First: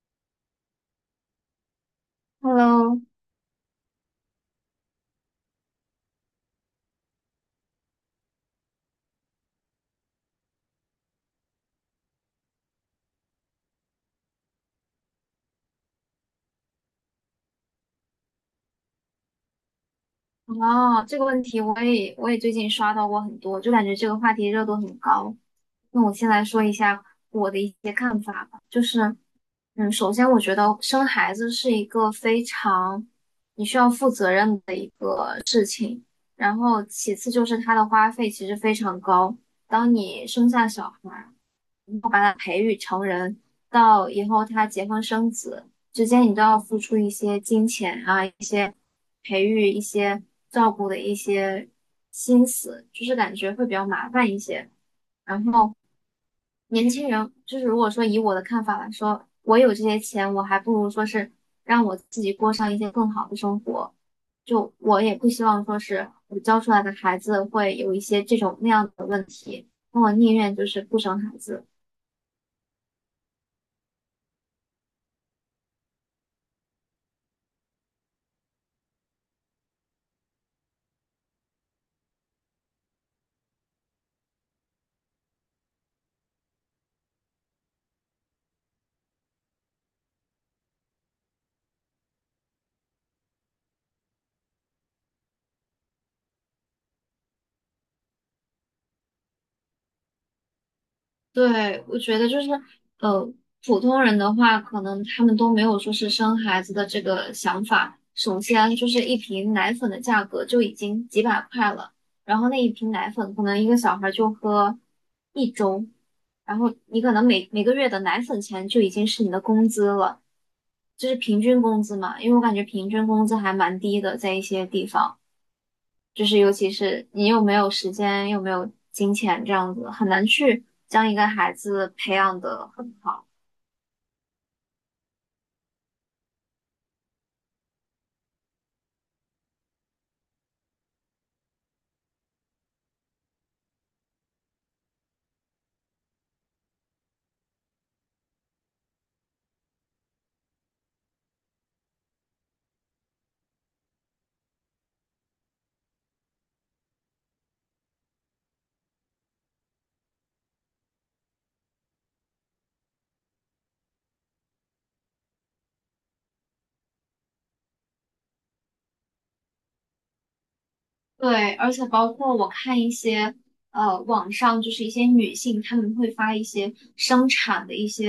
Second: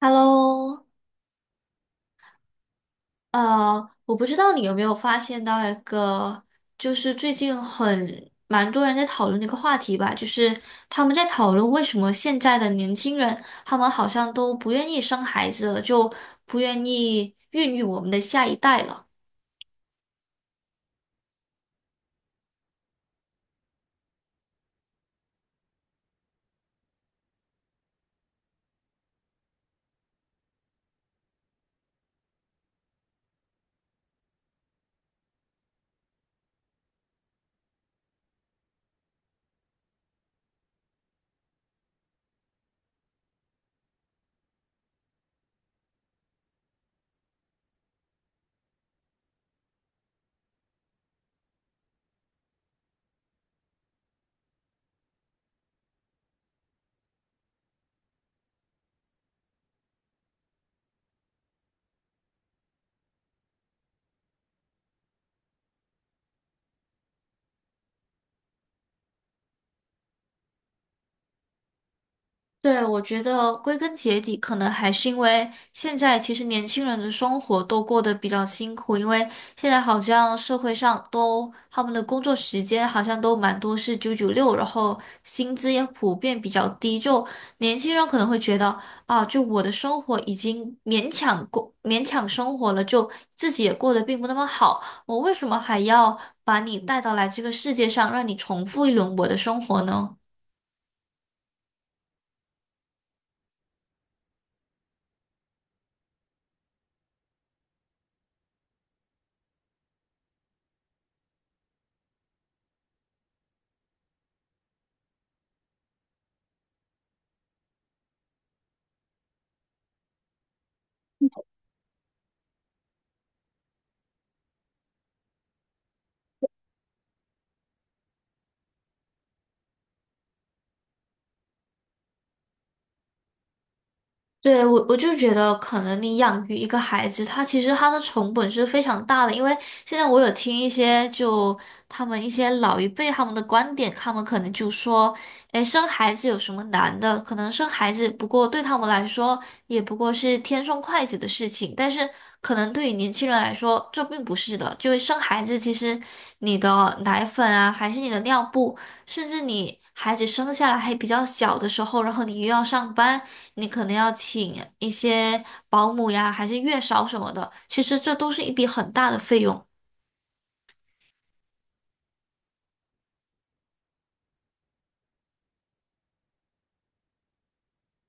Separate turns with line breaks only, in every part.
Hello,
Hello，
我不知道你有没有发现到一个，就是最近很蛮多人在讨论的一个话题吧，就是他们在讨论为什么现在的年轻人，他们好像都不愿意生孩子了，就不愿意孕育我们的下一代了。
哦，这个问题我也最近刷到过很多，就感觉这个话题热度很高。那我先来说一下我的一些看法吧，就是，首先我觉得生孩子是一个非常你需要负责任的一个事情，然后其次就是它的花费其实非常高。当你生下小孩到以后他结婚生子之间，你都要付出一些金钱啊。一些。培育一些照顾的一些心思，就是感觉会比较麻烦一些。然后年轻人，就是如果说以我的看法来说，我有这些钱，我还不如说是让我自己过上一些更好的生活。就我也不希望说是我教出来的孩子会有一些这种那样的问题，那我宁愿就是不生孩子。
对，我觉得归根结底，可能还是因为现在其实年轻人的生活都过得比较辛苦，因为现在好像社会上都他们的工作时间好像都蛮多是996，然后薪资也普遍比较低，就年轻人可能会觉得啊，就我的生活已经勉强生活了，就自己也过得并不那么好，我为什么还要把你带到来这个世界上，让你重复一轮我的生活呢？
对，我觉得就是，呃，普通人的话，可能他们都没有说是生孩子的这个想法。首先就是一瓶奶粉的价格就已经几百块了，然后那一瓶奶粉可能一个小孩就喝一周，然后你可能每个月的奶粉钱就已经是你的工资了，就是平均工资嘛，因为我感觉平均工资还蛮低的，在一些地方。就是尤其是你又没有时间，又没有金钱，这样子很难去将一个孩子培养得很好。
对，我就觉得，可能你养育一个孩子，他其实他的成本是非常大的。因为现在我有听一些就他们一些老一辈他们的观点，他们可能就说，哎，生孩子有什么难的？可能生孩子不过对他们来说，也不过是天生筷子的事情。但是可能对于年轻人来说，这并不是的。就是生孩子，其实你的奶粉啊，还是你的尿布，甚至你孩子生下来还比较小的时候，然后你又要上班。你可能要请一些保姆呀，还是月嫂什么的，其实这都是一笔很大的费用。
对，而且包括我看一些网上就是一些女性，她们会发一些生产的一些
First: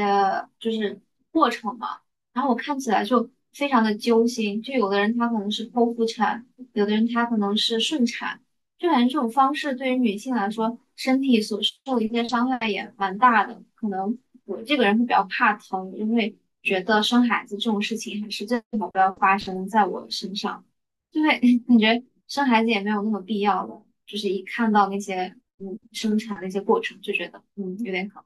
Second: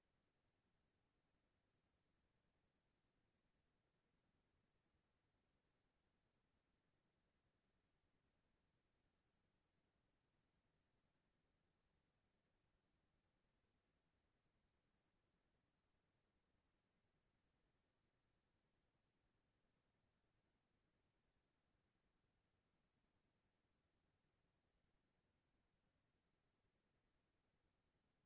就是过程嘛，然后我看起来就非常的揪心，就有的人她可能是剖腹产，有的人她可能是顺产，就感觉这种方式对于女性来说，身体所受的一些伤害也蛮大的。可能我这个人会比较怕疼，因为觉得生孩子这种事情还是最好不要发生在我身上。对，感觉生孩子也没有那么必要了，就是一看到那些生产的一些过程，就觉得有点可。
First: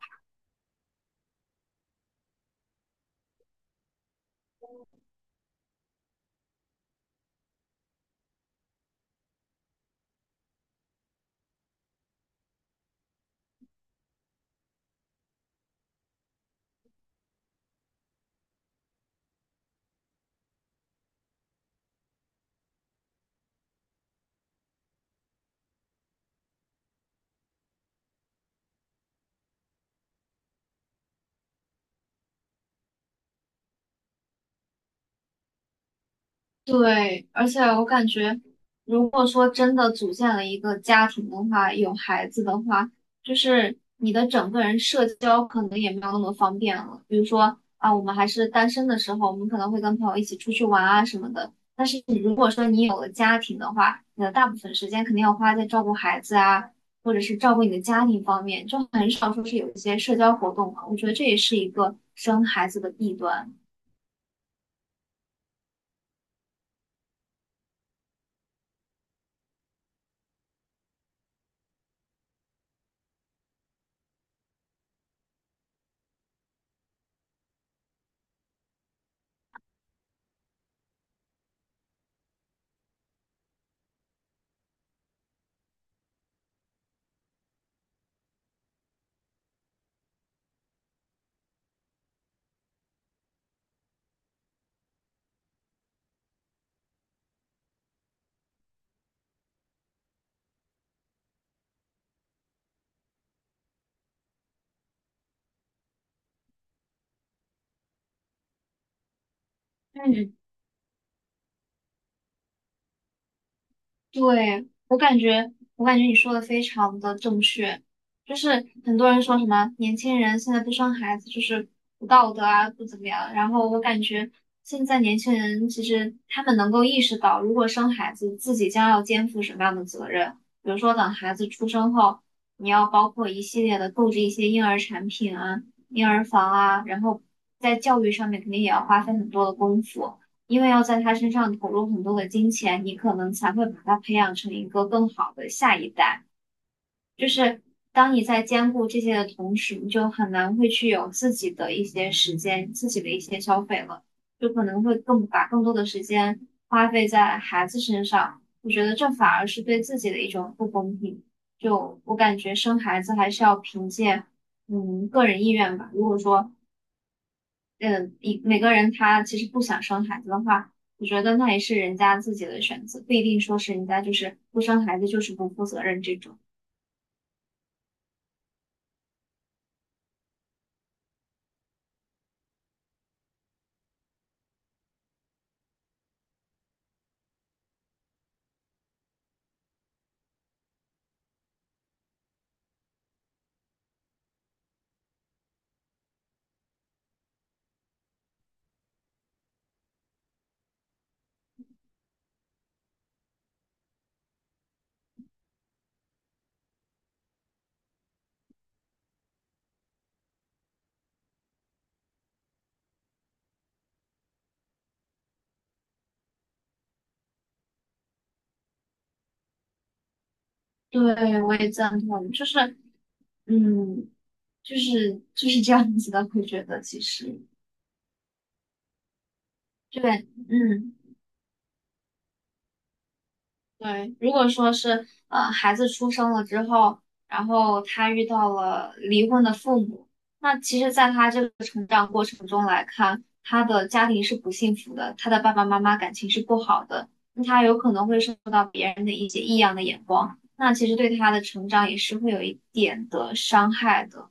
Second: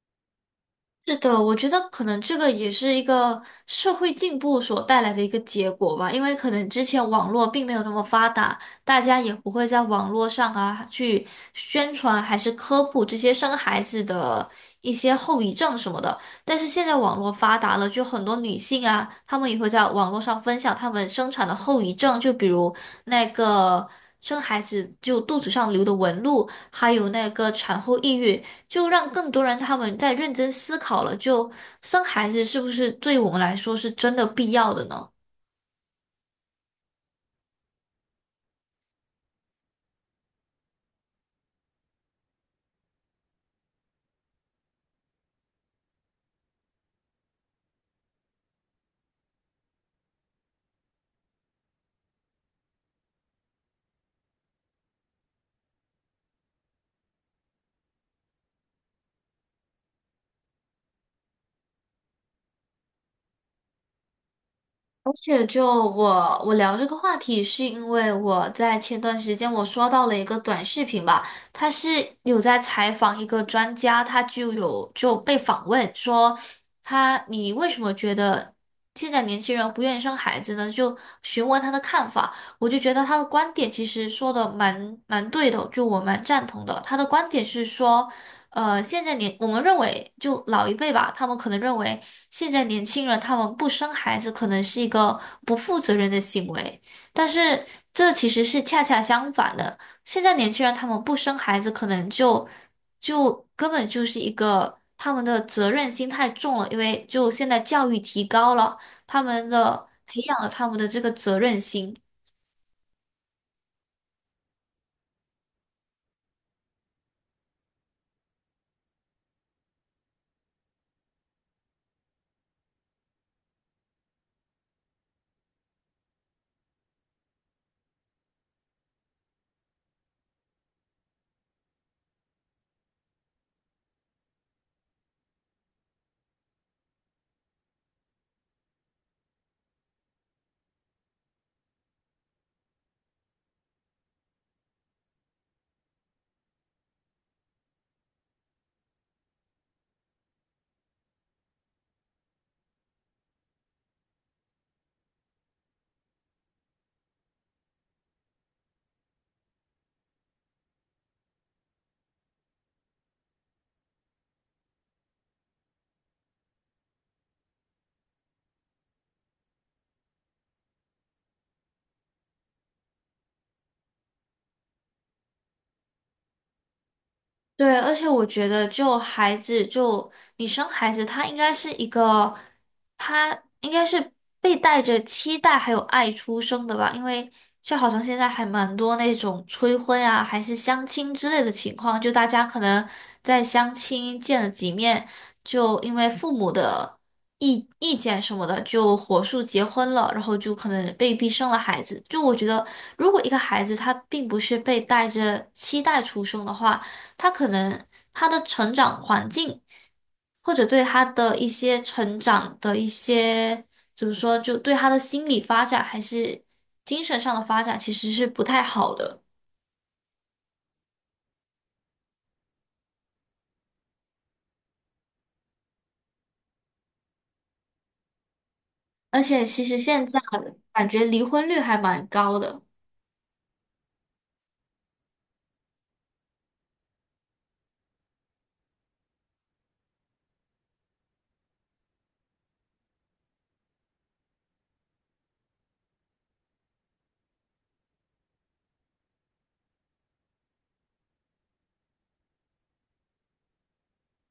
是的，我觉得可能这个也是一个社会进步所带来的一个结果吧，因为可能之前网络并没有那么发达，大家也不会在网络上啊去宣传还是科普这些生孩子的一些后遗症什么的。但是现在网络发达了，就很多女性啊，她们也会在网络上分享她们生产的后遗症，就比如那个生孩子就肚子上留的纹路，还有那个产后抑郁。就让更多人他们在认真思考了，就生孩子是不是对我们来说是真的必要的呢？
对，而且我感觉，如果说真的组建了一个家庭的话，有孩子的话，就是你的整个人社交可能也没有那么方便了。比如说啊，我们还是单身的时候，我们可能会跟朋友一起出去玩啊什么的。但是你如果说你有了家庭的话，你的大部分时间肯定要花在照顾孩子啊，或者是照顾你的家庭方面，就很少说是有一些社交活动了。我觉得这也是一个生孩子的弊端。
而且就我聊这个话题，是因为我在前段时间我刷到了一个短视频吧，他是有在采访一个专家，他就有就被访问说他你为什么觉得现在年轻人不愿意生孩子呢？就询问他的看法，我就觉得他的观点其实说的蛮对的，就我蛮赞同的。他的观点是说。现在我们认为，就老一辈吧，他们可能认为现在年轻人他们不生孩子，可能是一个不负责任的行为，但是这其实是恰恰相反的。现在年轻人他们不生孩子，可能就根本就是一个他们的责任心太重了，因为就现在教育提高了，他们的培养了他们的这个责任心。
对，我感觉你说的非常的正确，就是很多人说什么年轻人现在不生孩子就是不道德啊，不怎么样。然后我感觉现在年轻人其实他们能够意识到，如果生孩子，自己将要肩负什么样的责任，比如说等孩子出生后，你要包括一系列的购置一些婴儿产品啊、婴儿房啊，然后在教育上面肯定也要花费很多的功夫。因为要在他身上投入很多的金钱，你可能才会把他培养成一个更好的下一代。就是当你在兼顾这些的同时，你就很难会去有自己的一些时间、自己的一些消费了，就可能会更把更多的时间花费在孩子身上。我觉得这反而是对自己的一种不公平。就我感觉生孩子还是要凭借个人意愿吧。如果说嗯，每个人他其实不想生孩子的话，我觉得那也是人家自己的选择，不一定说是人家就是不生孩子就是不负责任这种。
对，而且我觉得，就孩子，就你生孩子，他应该是一个，他应该是被带着期待还有爱出生的吧？因为就好像现在还蛮多那种催婚啊，还是相亲之类的情况，就大家可能在相亲见了几面，就因为父母的意见什么的，就火速结婚了，然后就可能被逼生了孩子。就我觉得，如果一个孩子他并不是被带着期待出生的话，他可能他的成长环境，或者对他的一些成长的一些，怎么说，就对他的心理发展还是精神上的发展，其实是不太好的。
对，我也赞同，就是嗯，就是这样子的，会觉得其实
而且其实现在
对，
感
嗯。
觉离婚率还蛮高的。
对，如果说是孩子出生了之后，然后他遇到了离婚的父母，那其实，在他这个成长过程中来看，他的家庭是不幸福的，他的爸爸妈妈感情是不好的，那他有可能会受到别人的一些异样的眼光，那其实对他的成长也是会有一点的伤害的。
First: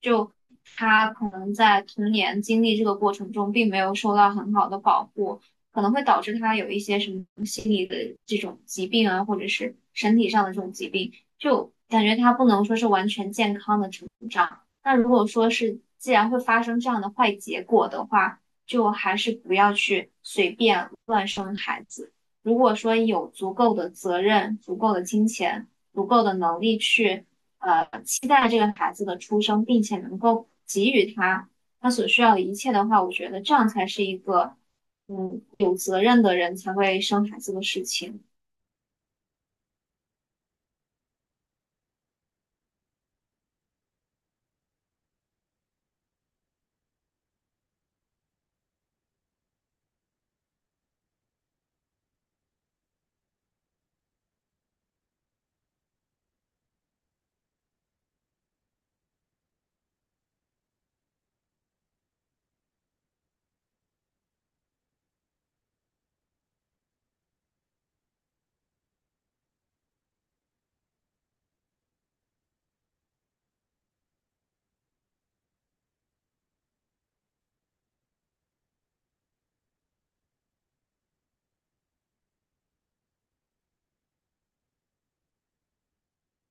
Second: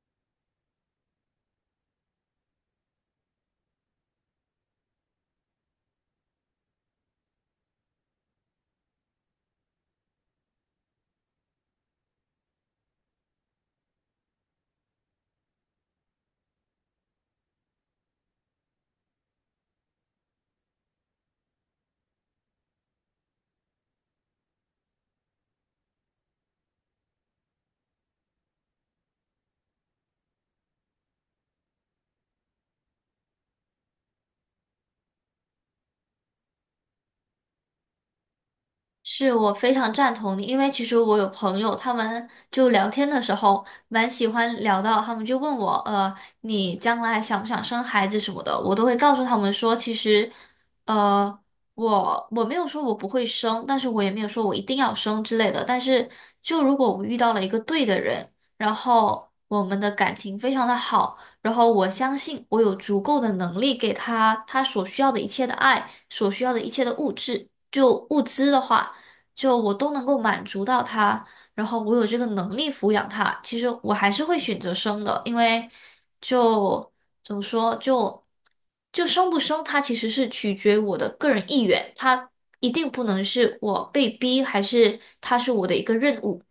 就他可能在童年经历这个过程中，并没有受到很好的保护，可能会导致他有一些什么心理的这种疾病啊，或者是身体上的这种疾病，就感觉他不能说是完全健康的成长。那如果说是既然会发生这样的坏结果的话，就还是不要去随便乱如果说有足够的责任、足够的金钱、足够的能力去期待这个孩子的出生，并且能够给予他他所需要的一切的话，我觉得这样才是一个有责任的人才会生孩子的事情。
是我非常赞同你，因为其实我有朋友，他们就聊天的时候蛮喜欢聊到，他们就问我，你将来想不想生孩子什么的，我都会告诉他们说，其实，呃，我没有说我不会生，但是我也没有说我一定要生之类的，但是就如果我遇到了一个对的人，然后我们的感情非常的好，然后我相信我有足够的能力给他他所需要的一切的爱，所需要的一切的物质，就物资的话。就我都能够满足到他，然后我有这个能力抚养他，其实我还是会选择生的，因为就怎么说，就生不生，它其实是取决于我的个人意愿，它一定不能是我被逼，还是它是我的一个任务。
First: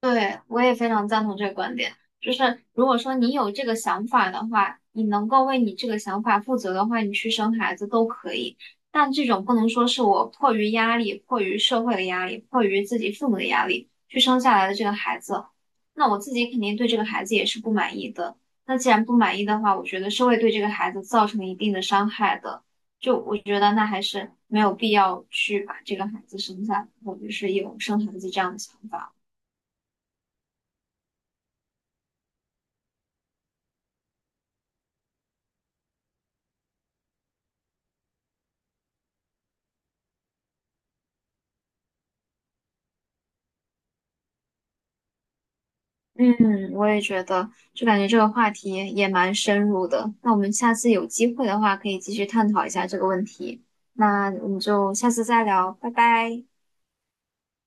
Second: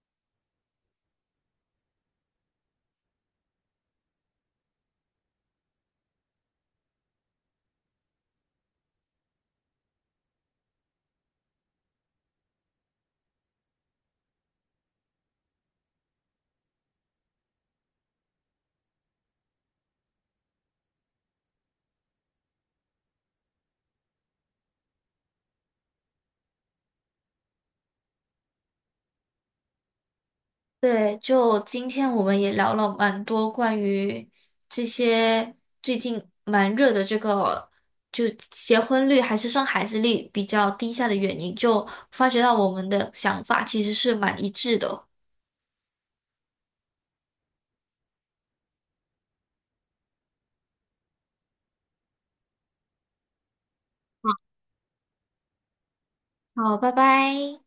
对，我也非常赞同这个观点。就是如果说你有这个想法的话，你能够为你这个想法负责的话，你去生孩子都可以。但这种不能说是我迫于压力、迫于社会的压力、迫于自己父母的压力去生下来的这个孩子，那我自己肯定对这个孩子也是不满意的。那既然不满意的话，我觉得是会对这个孩子造成一定的伤害的。就我觉得那还是没有必要去把这个孩子生下来，我就是有生孩子这样的想法。
对，就今天我们也聊了蛮多关于这些最近蛮热的这个，就结婚率还是生孩子率比较低下的原因，就发觉到我们的想法其实是蛮一致的哦。
嗯，我也觉得，就感觉这个话题也蛮深入的。那我们下次有机会的话，可以继续探讨一下这个问题。那我们就下次再聊，拜拜。
好，拜拜。